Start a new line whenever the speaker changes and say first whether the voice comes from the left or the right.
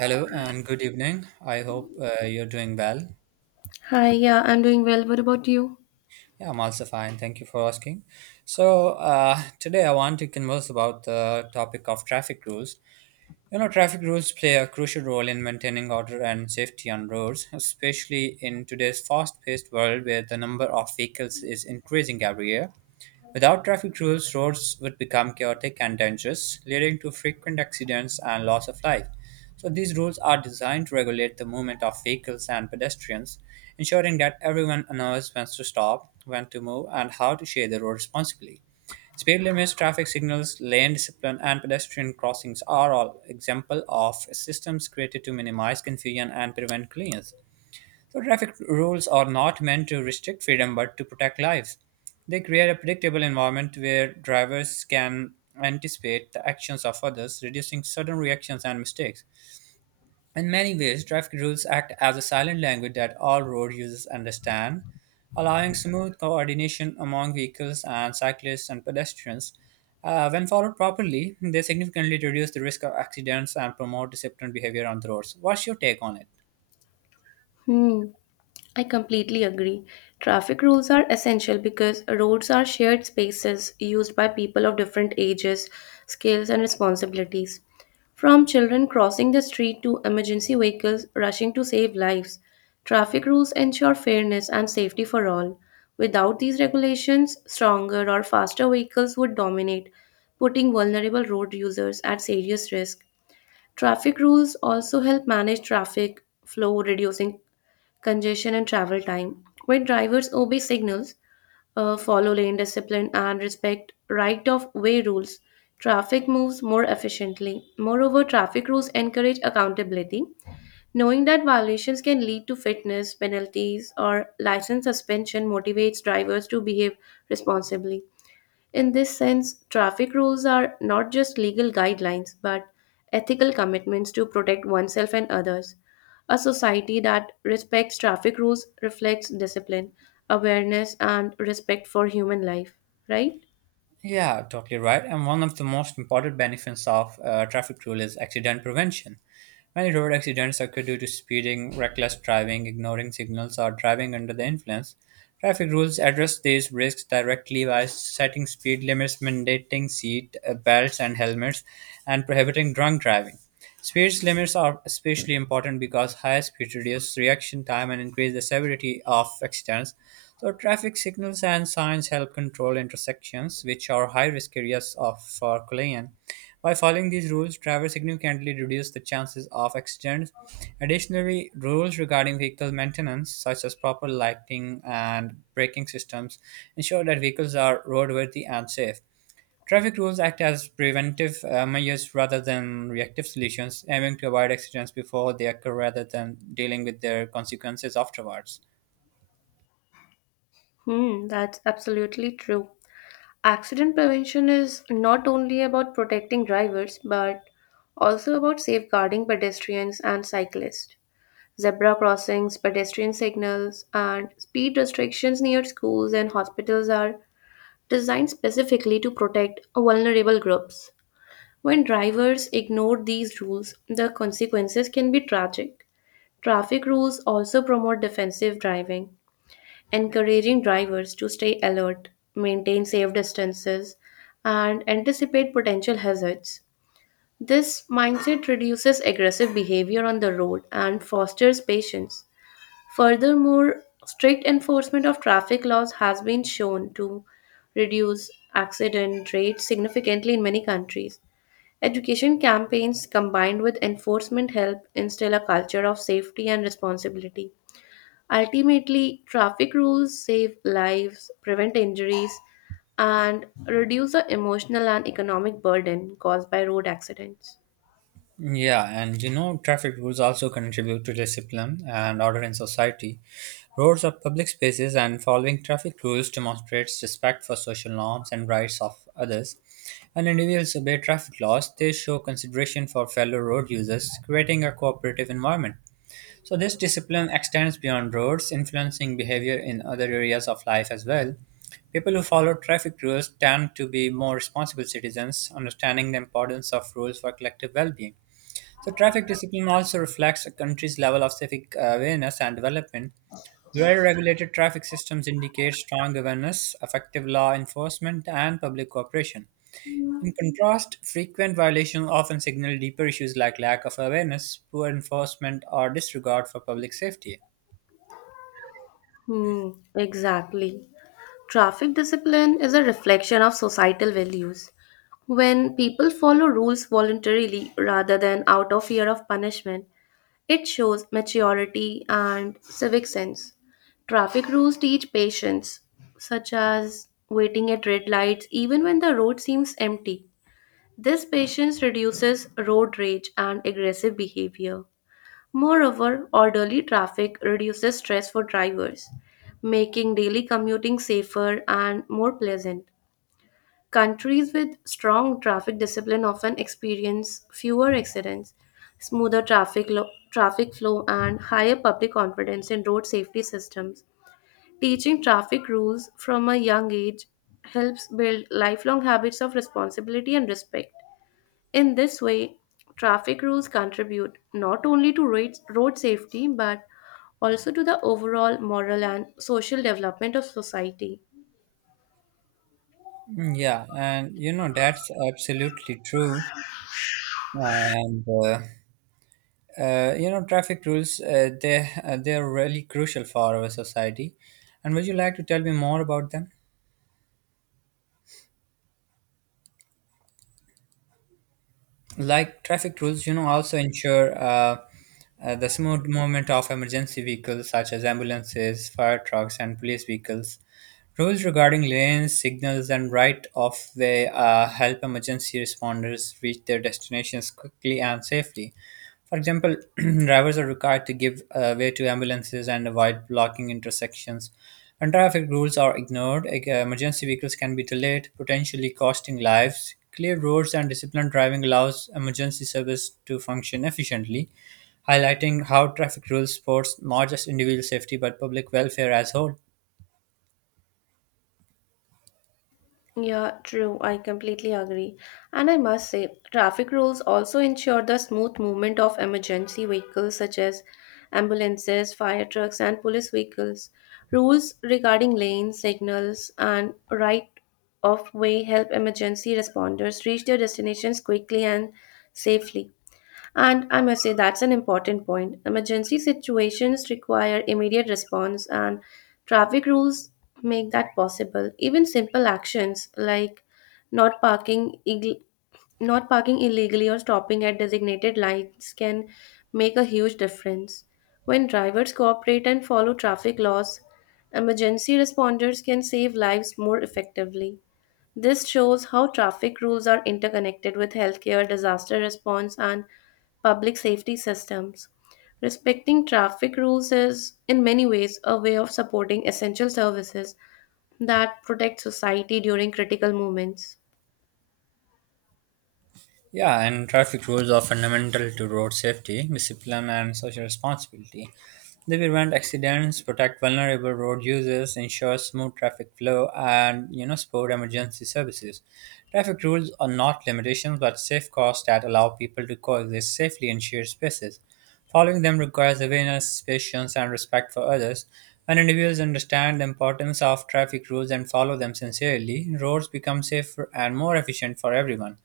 right: Hello and good evening. I hope you're doing well.
left: Hi, yeah, I'm doing well. What about you?
right: Yeah, I'm also fine. Thank you for asking. Today I want to converse about the topic of traffic rules. You know, traffic rules play a crucial role in maintaining order and safety on roads, especially in today's fast paced world where the number of vehicles is increasing every year. Without traffic rules, roads would become chaotic and dangerous, leading to frequent accidents and loss of life. So, these rules are designed to regulate the movement of vehicles and pedestrians, ensuring that everyone knows when to stop, when to move, and how to share the road responsibly. Speed limits, traffic signals, lane discipline, and pedestrian crossings are all examples of systems created to minimize confusion and prevent collisions. So traffic rules are not meant to restrict freedom but to protect lives. They create a predictable environment where drivers can anticipate the actions of others, reducing sudden reactions and mistakes. In many ways, traffic rules act as a silent language that all road users understand, allowing smooth coordination among vehicles and cyclists and pedestrians. When followed properly, they significantly reduce the risk of accidents and promote disciplined behavior on the roads. What's your take on it?
left: Hmm, I completely agree. Traffic rules are essential because roads are shared spaces used by people of different ages, skills, and responsibilities. From children crossing the street to emergency vehicles rushing to save lives, traffic rules ensure fairness and safety for all. Without these regulations, stronger or faster vehicles would dominate, putting vulnerable road users at serious risk. Traffic rules also help manage traffic flow, reducing congestion and travel time. When drivers obey signals, follow lane discipline, and respect right of way rules, traffic moves more efficiently. Moreover, traffic rules encourage accountability. Knowing that violations can lead to fitness penalties or license suspension motivates drivers to behave responsibly. In this sense, traffic rules are not just legal guidelines but ethical commitments to protect oneself and others. A society that respects traffic rules reflects discipline, awareness, and respect for human life, right?
right: Yeah, totally right. And one of the most important benefits of traffic rule is accident prevention. Many road accidents occur due to speeding, reckless driving, ignoring signals, or driving under the influence. Traffic rules address these risks directly by setting speed limits, mandating seat belts and helmets, and prohibiting drunk driving. Speed limits are especially important because high speed reduce reaction time and increase the severity of accidents. So, traffic signals and signs help control intersections, which are high risk areas of, for collision. By following these rules, drivers significantly reduce the chances of accidents. Additionally, rules regarding vehicle maintenance, such as proper lighting and braking systems, ensure that vehicles are roadworthy and safe. Traffic rules act as preventive measures rather than reactive solutions, aiming to avoid accidents before they occur rather than dealing with their consequences afterwards.
left: Hmm, that's absolutely true. Accident prevention is not only about protecting drivers but also about safeguarding pedestrians and cyclists. Zebra crossings, pedestrian signals, and speed restrictions near schools and hospitals are designed specifically to protect vulnerable groups. When drivers ignore these rules, the consequences can be tragic. Traffic rules also promote defensive driving, encouraging drivers to stay alert, maintain safe distances, and anticipate potential hazards. This mindset reduces aggressive behavior on the road and fosters patience. Furthermore, strict enforcement of traffic laws has been shown to reduce accident rates significantly in many countries. Education campaigns combined with enforcement help instill a culture of safety and responsibility. Ultimately, traffic rules save lives, prevent injuries, and reduce the emotional and economic burden caused by road accidents.
right: Yeah, and you know, traffic rules also contribute to discipline and order in society. Roads are public spaces, and following traffic rules demonstrates respect for social norms and rights of others. When individuals obey traffic laws, they show consideration for fellow road users, creating a cooperative environment. So, this discipline extends beyond roads, influencing behavior in other areas of life as well. People who follow traffic rules tend to be more responsible citizens, understanding the importance of rules for collective well being. So, traffic discipline also reflects a country's level of civic awareness and development. Well regulated traffic systems indicate strong awareness, effective law enforcement, and public cooperation. In contrast, frequent violations often signal deeper issues like lack of awareness, poor enforcement, or disregard for public safety.
left: Hmm, exactly. Traffic discipline is a reflection of societal values. When people follow rules voluntarily rather than out of fear of punishment, it shows maturity and civic sense. Traffic rules teach patience, such as waiting at red lights even when the road seems empty. This patience reduces road rage and aggressive behavior. Moreover, orderly traffic reduces stress for drivers, making daily commuting safer and more pleasant. Countries with strong traffic discipline often experience fewer accidents, smoother traffic, traffic flow, and higher public confidence in road safety systems. Teaching traffic rules from a young age helps build lifelong habits of responsibility and respect. In this way, traffic rules contribute not only to road safety but also to the overall moral and social development of society.
right: Mm, yeah, and you know, that's absolutely true. And uh, Traffic rules they they are really crucial for our society. And would you like to tell me more about them? Like traffic rules, you know, also ensure the smooth movement of emergency vehicles such as ambulances, fire trucks, and police vehicles. Rules regarding lanes, signals, and right of way help emergency responders reach their destinations quickly and safely. For example, drivers are required to give way to ambulances and avoid blocking intersections. When traffic rules are ignored, emergency vehicles can be delayed, potentially costing lives. Clear roads and disciplined driving allows emergency service to function efficiently, highlighting how traffic rules support not just individual safety but public welfare as whole.
left: Yeah, true. I completely agree. And I must say, traffic rules also ensure the smooth movement of emergency vehicles such as ambulances, fire trucks, and police vehicles. Rules regarding lanes, signals, and right of way help emergency responders reach their destinations quickly and safely. And I must say, that's an important point. Emergency situations require immediate response, and traffic rules make that possible. Even simple actions like not parking, ill- not parking illegally or stopping at designated lights can make a huge difference. When drivers cooperate and follow traffic laws, emergency responders can save lives more effectively. This shows how traffic rules are interconnected with healthcare, disaster response, and public safety systems. Respecting traffic rules is, in many ways, a way of supporting essential services that protect society during critical moments.
right: Yeah, and traffic rules are fundamental to road safety, discipline, and social responsibility. They prevent accidents, protect vulnerable road users, ensure smooth traffic flow, and you know support emergency services. Traffic rules are not limitations but safeguards that allow people to coexist safely in shared spaces. Following them requires awareness, patience, and respect for others. When individuals understand the importance of traffic rules and follow them sincerely, roads become safer and more efficient for everyone.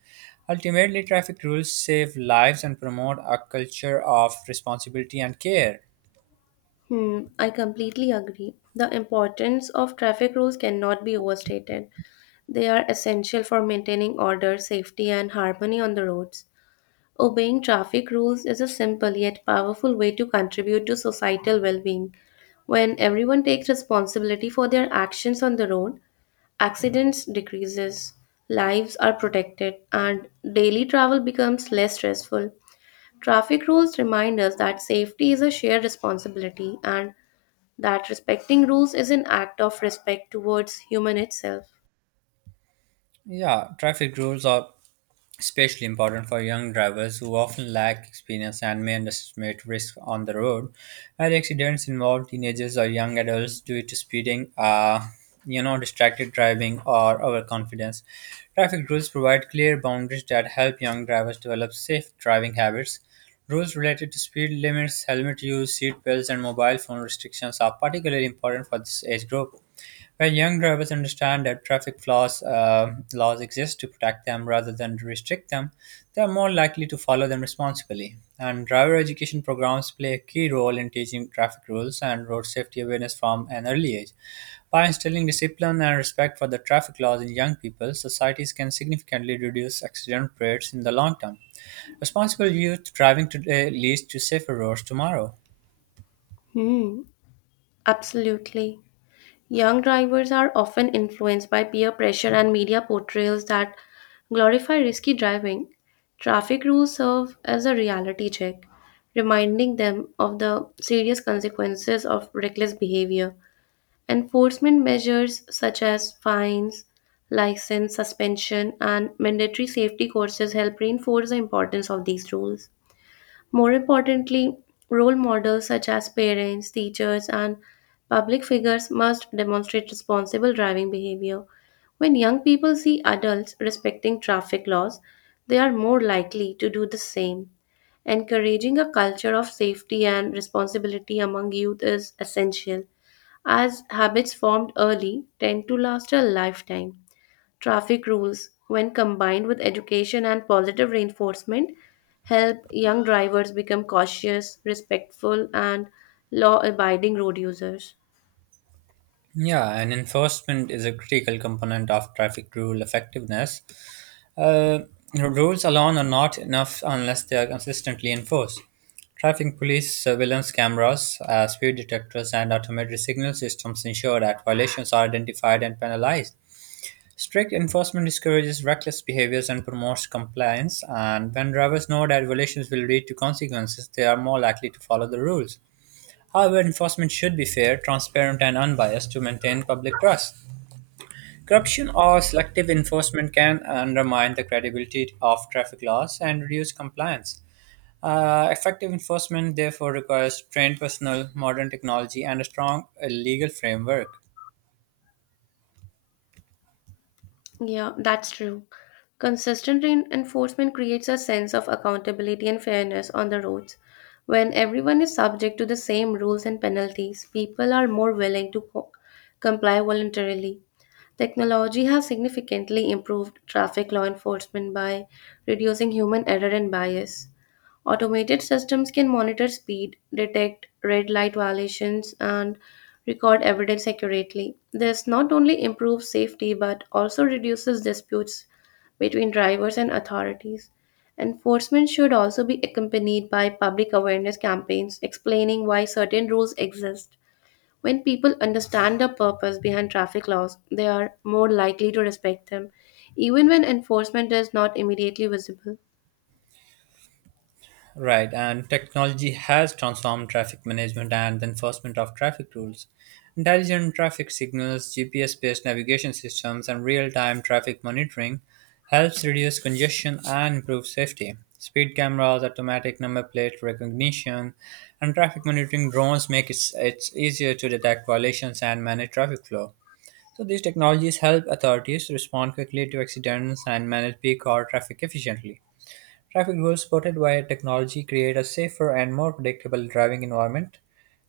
right: Ultimately, traffic rules save lives and promote a culture of responsibility and care.
left: Hmm, I completely agree. The importance of traffic rules cannot be overstated. They are essential for maintaining order, safety, and harmony on the roads. Obeying traffic rules is a simple yet powerful way to contribute to societal well being. When everyone takes responsibility for their actions on the road, accidents decreases, lives are protected, and daily travel becomes less stressful. Traffic rules remind us that safety is a shared responsibility and that respecting rules is an act of respect towards human itself.
right: Yeah, traffic rules are especially important for young drivers who often lack experience and may underestimate risk on the road. Where accidents involve teenagers or young adults due to speeding, you know, distracted driving, or overconfidence. Traffic rules provide clear boundaries that help young drivers develop safe driving habits. Rules related to speed limits, helmet use, seat belts, and mobile phone restrictions are particularly important for this age group. Where young drivers understand that traffic flaws laws exist to protect them rather than to restrict them, they are more likely to follow them responsibly. And driver education programs play a key role in teaching traffic rules and road safety awareness from an early age. By instilling discipline and respect for the traffic laws in young people, societies can significantly reduce accident rates in the long term. Responsible youth driving today leads to safer roads tomorrow.
left: Hmm, absolutely. Young drivers are often influenced by peer pressure and media portrayals that glorify risky driving. Traffic rules serve as a reality check, reminding them of the serious consequences of reckless behavior. Enforcement measures such as fines, license suspension, and mandatory safety courses help reinforce the importance of these rules. More importantly, role models such as parents, teachers, and public figures must demonstrate responsible driving behavior. When young people see adults respecting traffic laws, they are more likely to do the same. Encouraging a culture of safety and responsibility among youth is essential, as habits formed early tend to last a lifetime. Traffic rules, when combined with education and positive reinforcement, help young drivers become cautious, respectful, and law abiding road users.
right: Yeah, and enforcement is a critical component of traffic rule effectiveness. Uh, Rules alone are not enough unless they are consistently enforced. Traffic police, surveillance cameras, speed detectors, and automated signal systems ensure that violations are identified and penalized. Strict enforcement discourages reckless behaviors and promotes compliance, and when drivers know that violations will lead to consequences, they are more likely to follow the rules. However, enforcement should be fair, transparent, and unbiased to maintain public trust. Corruption or selective enforcement can undermine the credibility of traffic laws and reduce compliance. Effective enforcement, therefore, requires trained personnel, modern technology, and a strong legal framework.
left: Yeah, that's true. Consistent enforcement creates a sense of accountability and fairness on the roads. When everyone is subject to the same rules and penalties, people are more willing to comply voluntarily. Technology has significantly improved traffic law enforcement by reducing human error and bias. Automated systems can monitor speed, detect red light violations, and record evidence accurately. This not only improves safety but also reduces disputes between drivers and authorities. Enforcement should also be accompanied by public awareness campaigns explaining why certain rules exist when people understand the purpose behind traffic laws, they are more likely to respect them, even when enforcement is not immediately visible.
right: Right, and technology has transformed traffic management and the enforcement of traffic rules. Intelligent traffic signals, GPS based navigation systems, and real time traffic monitoring helps reduce congestion and improve safety. Speed cameras, automatic number plate recognition, and traffic monitoring drones make it it's easier to detect violations and manage traffic flow. So, these technologies help authorities respond quickly to accidents and manage peak hour traffic efficiently. Traffic rules supported by technology create a safer and more predictable driving environment.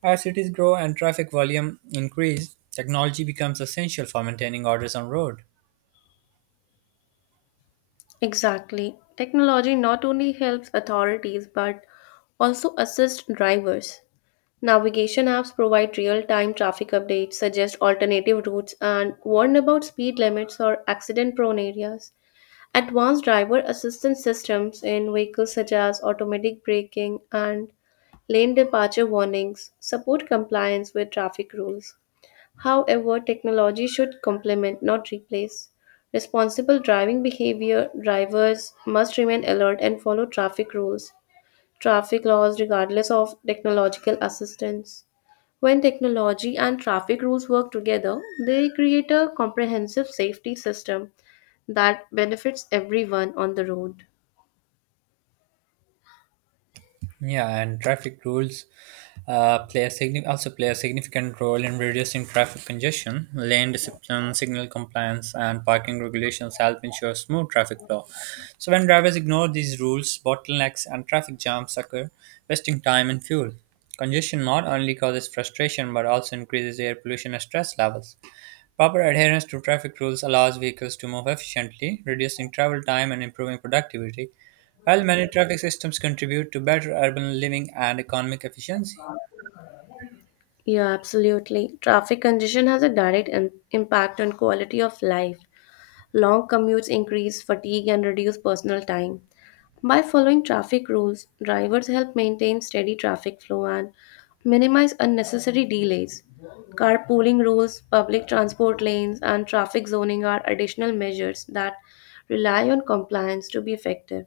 right: As cities grow and traffic volume increase, technology becomes essential for maintaining orders on road.
left: Exactly. Technology not only helps authorities but also assists drivers. Navigation apps provide real time traffic updates, suggest alternative routes, and warn about speed limits or accident prone areas. Advanced driver assistance systems in vehicles such as automatic braking and lane departure warnings, support compliance with traffic rules. However, technology should complement, not replace. Responsible driving behavior drivers must remain alert and follow traffic laws, regardless of technological assistance. When technology and traffic rules work together, they create a comprehensive safety system that benefits everyone on the road.
right: Yeah, and traffic rules also play a significant role in reducing traffic congestion. Lane discipline, signal compliance, and parking regulations help ensure smooth traffic flow. So when drivers ignore these rules, bottlenecks and traffic jams occur, wasting time and fuel. Congestion not only causes frustration but also increases air pollution and stress levels. Proper adherence to traffic rules allows vehicles to move efficiently, reducing travel time and improving productivity. While many traffic systems contribute to better urban living and economic efficiency,
left: Yeah, absolutely. Traffic congestion has a impact on quality of life. Long commutes increase fatigue and reduce personal time. By following traffic rules, drivers help maintain steady traffic flow and minimize unnecessary delays. Carpooling rules, public transport lanes, and traffic zoning are additional measures that rely on compliance to be effective.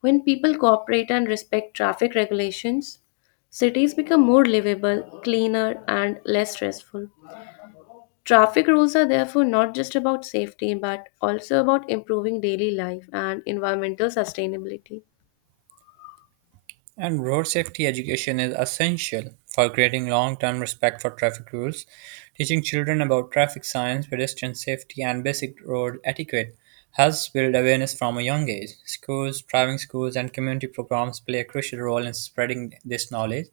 left: When people cooperate and respect traffic regulations, cities become more livable, cleaner, and less stressful. Traffic rules are therefore not just about safety but also about improving daily life and environmental sustainability.
right: and road safety education is essential for creating long term respect for traffic rules. Teaching children about traffic signs, pedestrian safety, and basic road etiquette helps build awareness from a young age. Schools, driving schools, and community programs play a crucial role in spreading this knowledge.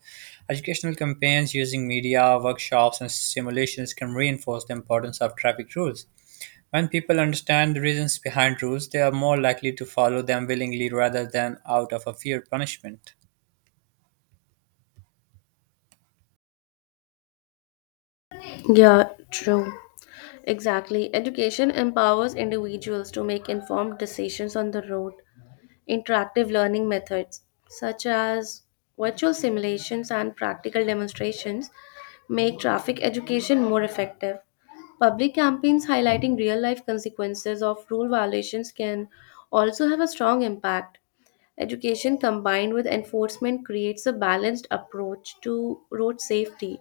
right: Educational campaigns using media, workshops, and simulations can reinforce the importance of traffic rules. When people understand the reasons behind rules, they are more likely to follow them willingly rather than out of a fear of punishment.
left: Yeah, true. Exactly. Education empowers individuals to make informed decisions on the road. Interactive learning methods, such as virtual simulations and practical demonstrations, make traffic education more effective. Public campaigns highlighting real life consequences of rule violations can also have a strong impact. Education combined with enforcement creates a balanced approach to road safety.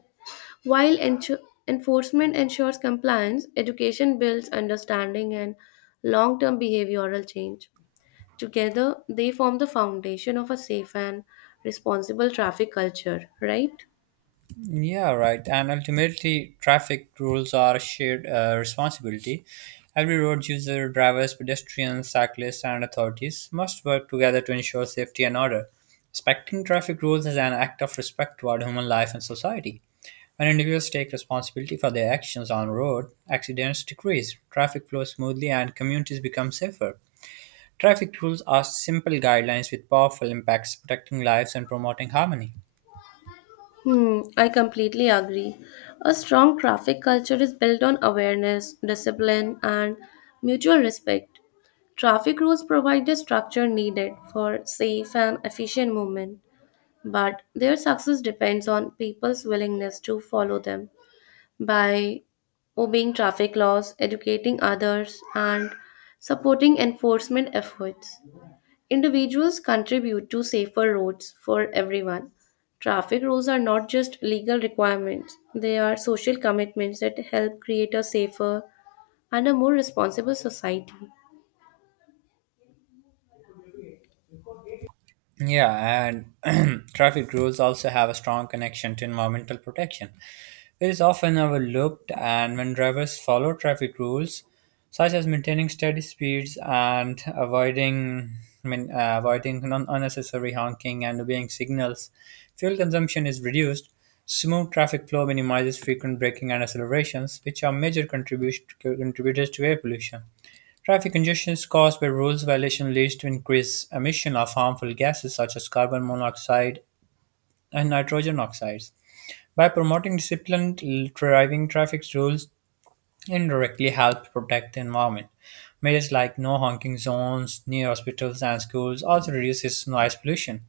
left: While enforcement ensures compliance, education builds understanding and long term behavioral change. Together, they form the foundation of a safe and responsible traffic culture, right?
right: Yeah, right. And ultimately, traffic rules are a shared responsibility. Every road user, drivers, pedestrians, cyclists, and authorities must work together to ensure safety and order. Respecting traffic rules is an act of respect toward human life and society. When individuals take responsibility for their actions on road, accidents decrease, traffic flows smoothly, and communities become safer. Traffic rules are simple guidelines with powerful impacts, protecting lives and promoting harmony.
left: Hmm, I completely agree. A strong traffic culture is built on awareness, discipline, and mutual respect. Traffic rules provide the structure needed for safe and efficient movement, but their success depends on people's willingness to follow them. By obeying traffic laws, educating others, and supporting enforcement efforts, individuals contribute to safer roads for everyone. Traffic rules are not just legal requirements, they are social commitments that help create a safer and a more responsible society.
right: Yeah, and traffic rules also have a strong connection to environmental protection, which is often overlooked. And when drivers follow traffic rules, such as maintaining steady speeds and avoiding unnecessary honking and obeying signals, fuel consumption is reduced. Smooth traffic flow minimizes frequent braking and accelerations, which are major contributors to air pollution. Traffic congestion caused by rules violation leads to increased emission of harmful gases such as carbon monoxide and nitrogen oxides. By promoting disciplined driving traffic rules indirectly help protect the environment. Measures like no honking zones near hospitals and schools also reduces noise pollution,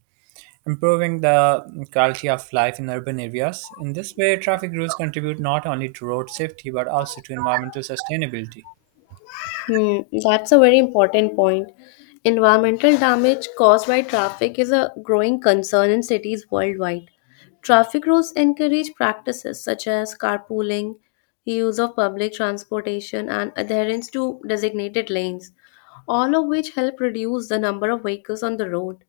right: improving the quality of life in urban areas. In this way, traffic rules contribute not only to road safety but also to environmental sustainability.
left: Hmm, that's a very important point. Environmental damage caused by traffic is a growing concern in cities worldwide. Traffic rules encourage practices such as carpooling, use of public transportation, and adherence to designated lanes, all of which help reduce the number of vehicles on the road.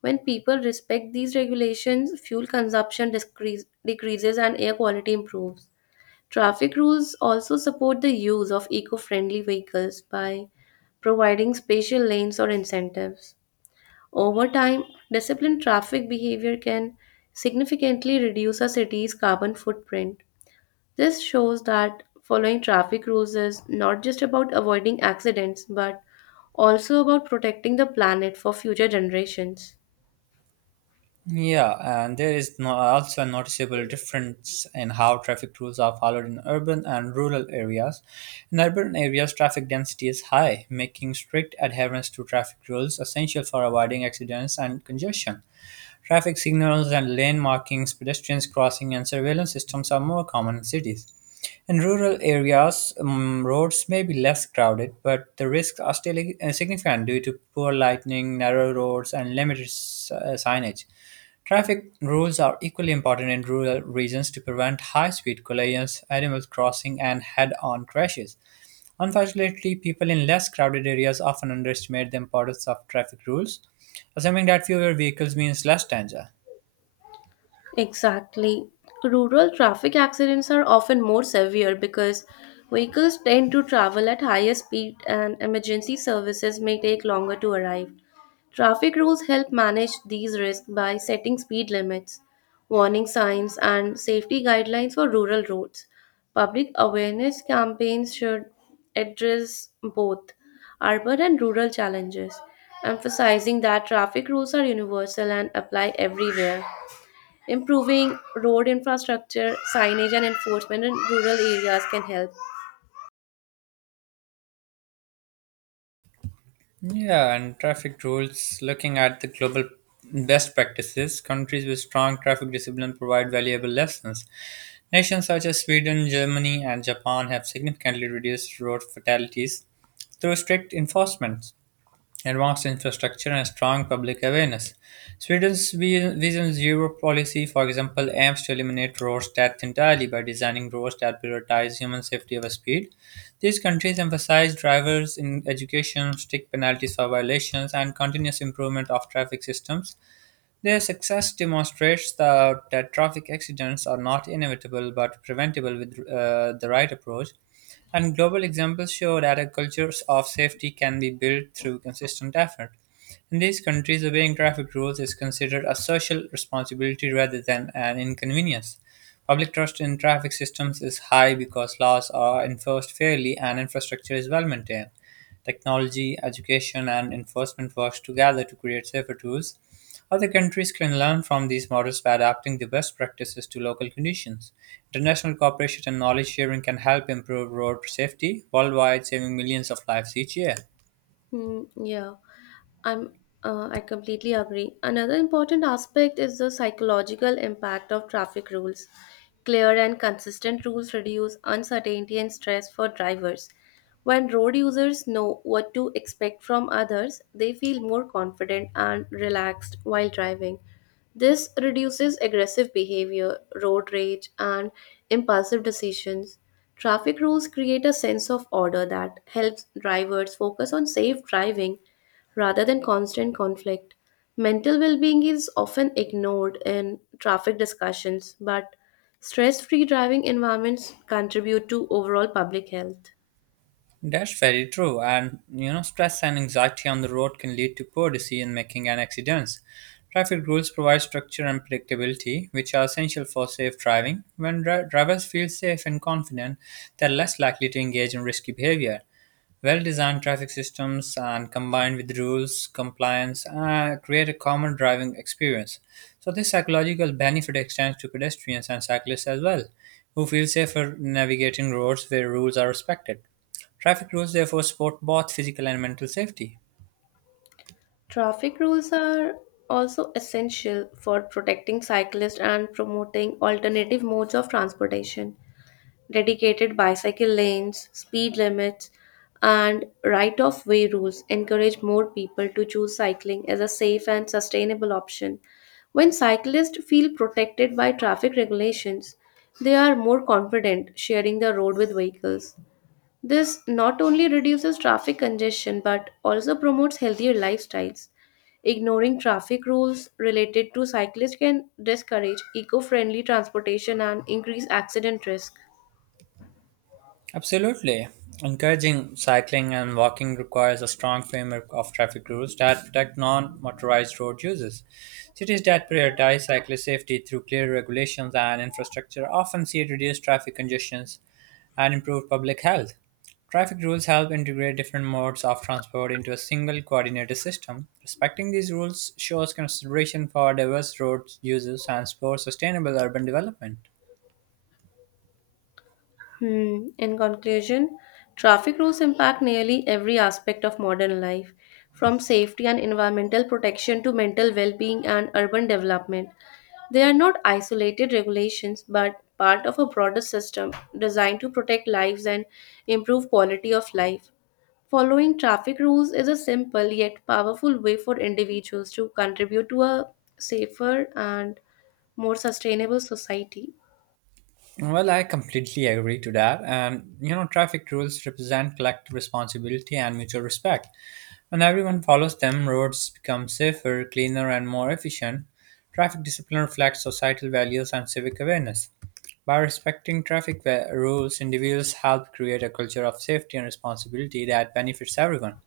left: When people respect these regulations, fuel consumption decreases and air quality improves. Traffic rules also support the use of eco friendly vehicles by providing spatial lanes or incentives. Over time, disciplined traffic behavior can significantly reduce a city's carbon footprint. This shows that following traffic rules is not just about avoiding accidents but also about protecting the planet for future generations.
right: Yeah, and there is no, also a noticeable difference in how traffic rules are followed in urban and rural areas. In urban areas, traffic density is high, making strict adherence to traffic rules essential for avoiding accidents and congestion. Traffic signals and lane markings, pedestrians crossing, and surveillance systems are more common in cities. In rural areas, roads may be less crowded, but the risks are still significant due to poor lighting, narrow roads, and limited signage. Traffic rules are equally important in rural regions to prevent high speed collisions, animal crossing, and head on crashes. Unfortunately, people in less crowded areas often underestimate the importance of traffic rules, assuming that fewer vehicles means less danger.
left: Exactly. Rural traffic accidents are often more severe because vehicles tend to travel at higher speed and emergency services may take longer to arrive. Traffic rules help manage these risks by setting speed limits, warning signs, and safety guidelines for rural roads. Public awareness campaigns should address both urban and rural challenges, emphasizing that traffic rules are universal and apply everywhere. Improving road infrastructure, signage, and enforcement in rural areas can help.
right: Yeah, and traffic rules, looking at the global best practices, countries with strong traffic discipline provide valuable lessons. Nations such as Sweden, Germany, and Japan have significantly reduced road fatalities through strict enforcement, advanced infrastructure, and strong public awareness. Sweden's Vision Zero policy, for example, aims to eliminate road death entirely by designing roads that prioritize human safety over speed. These countries emphasize drivers in education, strict penalties for violations, and continuous improvement of traffic systems. Their success demonstrates that traffic accidents are not inevitable but preventable with the right approach. And global examples show that a culture of safety can be built through consistent effort. In these countries, obeying traffic rules is considered a social responsibility rather than an inconvenience. Public trust in traffic systems is high because laws are enforced fairly and infrastructure is well maintained. Technology, education, and enforcement works together to create safer tools. Other countries can learn from these models by adapting the best practices to local conditions. International cooperation and knowledge sharing can help improve road safety worldwide, saving millions of lives each year.
left: Hmm, yeah, I'm. I completely agree. Another important aspect is the psychological impact of traffic rules. Clear and consistent rules reduce uncertainty and stress for drivers. When road users know what to expect from others, they feel more confident and relaxed while driving. This reduces aggressive behavior, road rage, and impulsive decisions. Traffic rules create a sense of order that helps drivers focus on safe driving rather than constant conflict. Mental well being is often ignored in traffic discussions, but stress free driving environments contribute to overall public health.
right: That's very true. And you know, stress and anxiety on the road can lead to poor decision making and accidents. Traffic rules provide structure and predictability, which are essential for safe driving. When drivers feel safe and confident, they're less likely to engage in risky behavior. Well designed traffic systems and combined with rules, compliance, create a common driving experience. So, this psychological benefit extends to pedestrians and cyclists as well, who feel safer navigating roads where rules are respected. Traffic rules therefore support both physical and mental safety.
left: Traffic rules are also essential for protecting cyclists and promoting alternative modes of transportation. Dedicated bicycle lanes, speed limits, and right of way rules encourage more people to choose cycling as a safe and sustainable option. When cyclists feel protected by traffic regulations, they are more confident sharing the road with vehicles. This not only reduces traffic congestion but also promotes healthier lifestyles. Ignoring traffic rules related to cyclists can discourage eco friendly transportation and increase accident risk.
right: Absolutely. Encouraging cycling and walking requires a strong framework of traffic rules that protect non motorized road users. Cities that prioritize cyclist safety through clear regulations and infrastructure often see reduced traffic congestions and improved public health. Traffic rules help integrate different modes of transport into a single coordinated system. Respecting these rules shows consideration for diverse road users and supports sustainable urban development.
left: Hmm. In conclusion, traffic rules impact nearly every aspect of modern life, from safety and environmental protection to mental well being and urban development. They are not isolated regulations but part of a broader system designed to protect lives and improve quality of life. Following traffic rules is a simple yet powerful way for individuals to contribute to a safer and more sustainable society.
right: Well, I completely agree to that. And, you know, traffic rules represent collective responsibility and mutual respect. When everyone follows them, roads become safer, cleaner, and more efficient. Traffic discipline reflects societal values and civic awareness. By respecting traffic rules, individuals help create a culture of safety and responsibility that benefits everyone.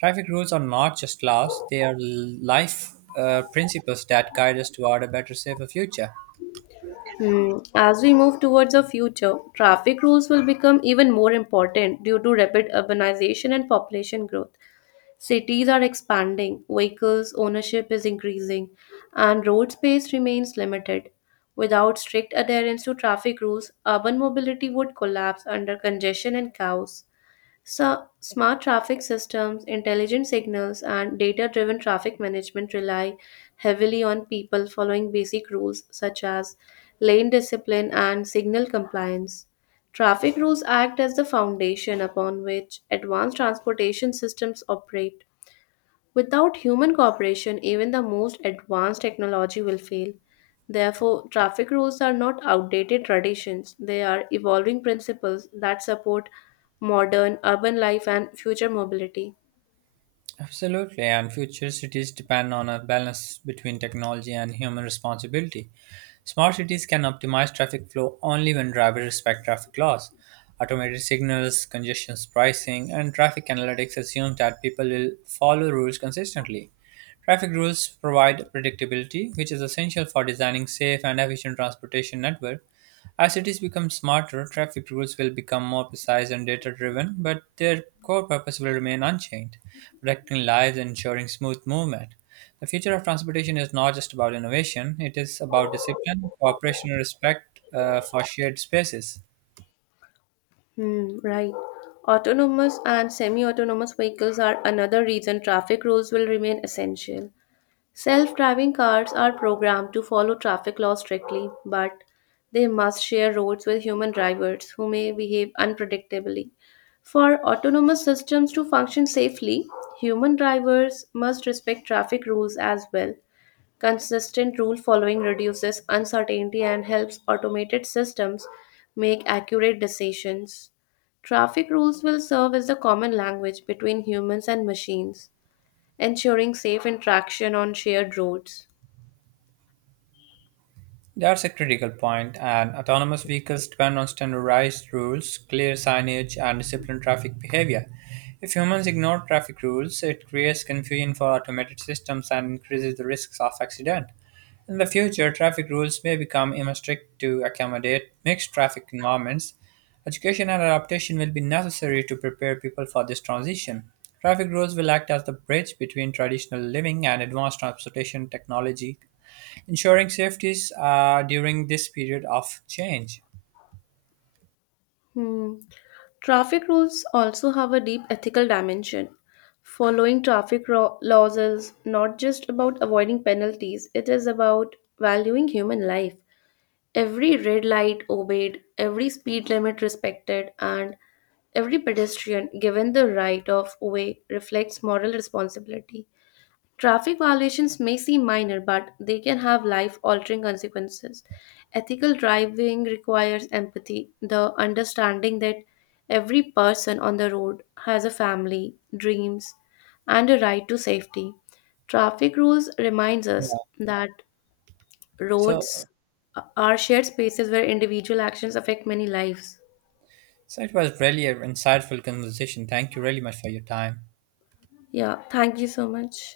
right: Traffic rules are not just laws, they are life principles that guide us toward a better, safer future.
left: Hmm, as we move towards the future, traffic rules will become even more important due to rapid urbanization and population growth. Cities are expanding, vehicles ownership is increasing, and road space remains limited. Without strict adherence to traffic rules, urban mobility would collapse under congestion and chaos. So, smart traffic systems, intelligent signals, and data driven traffic management rely heavily on people following basic rules such as lane discipline and signal compliance. Traffic rules act as the foundation upon which advanced transportation systems operate. Without human cooperation, even the most advanced technology will fail. Therefore, traffic rules are not outdated traditions, they are evolving principles that support modern urban life and future mobility.
right: Absolutely, and future cities depend on a balance between technology and human responsibility. Smart cities can optimize traffic flow only when drivers respect traffic laws. Automated signals, congestion pricing, and traffic analytics assume that people will follow rules consistently. Traffic rules provide predictability, which is essential for designing safe and efficient transportation network. As cities become smarter, traffic rules will become more precise and data driven, but their core purpose will remain unchanged, protecting lives and ensuring smooth movement. The future of transportation is not just about innovation, it is about discipline, cooperation, and respect for shared spaces.
left: Hmm, right. Autonomous and semi autonomous vehicles are another reason traffic rules will remain essential. Self driving cars are programmed to follow traffic laws strictly, but they must share roads with human drivers who may behave unpredictably. For autonomous systems to function safely, human drivers must respect traffic rules as well. Consistent rule following reduces uncertainty and helps automated systems make accurate decisions. Traffic rules will serve as the common language between humans and machines ensuring safe interaction on shared roads.
right: That's a critical point, and autonomous vehicles depend on standardized rules, clear signage, and disciplined traffic behavior. If humans ignore traffic rules, it creates confusion for automated systems and increases the risks of accident. In the future, traffic rules may become even strict to accommodate mixed traffic environments. Education and adaptation will be necessary to prepare people for this transition. Traffic rules will act as the bridge between traditional living and advanced transportation technology, ensuring safeties during this period of change.
left: Hmm. Traffic rules also have a deep ethical dimension. Following laws is not just about avoiding penalties, it is about valuing human life. Every red light obeyed, every speed limit respected, and every pedestrian given the right of way reflects moral responsibility. Traffic violations may seem minor, but they can have life altering consequences. Ethical driving requires empathy, the understanding that every person on the road has a family, dreams, and a right to safety. Traffic rules reminds
right: Yeah.
left: us that
right: So,
left: roads are shared spaces where individual actions affect many lives.
right: so it was really an insightful conversation. Thank you really much for your time.
left: Yeah, thank you so much.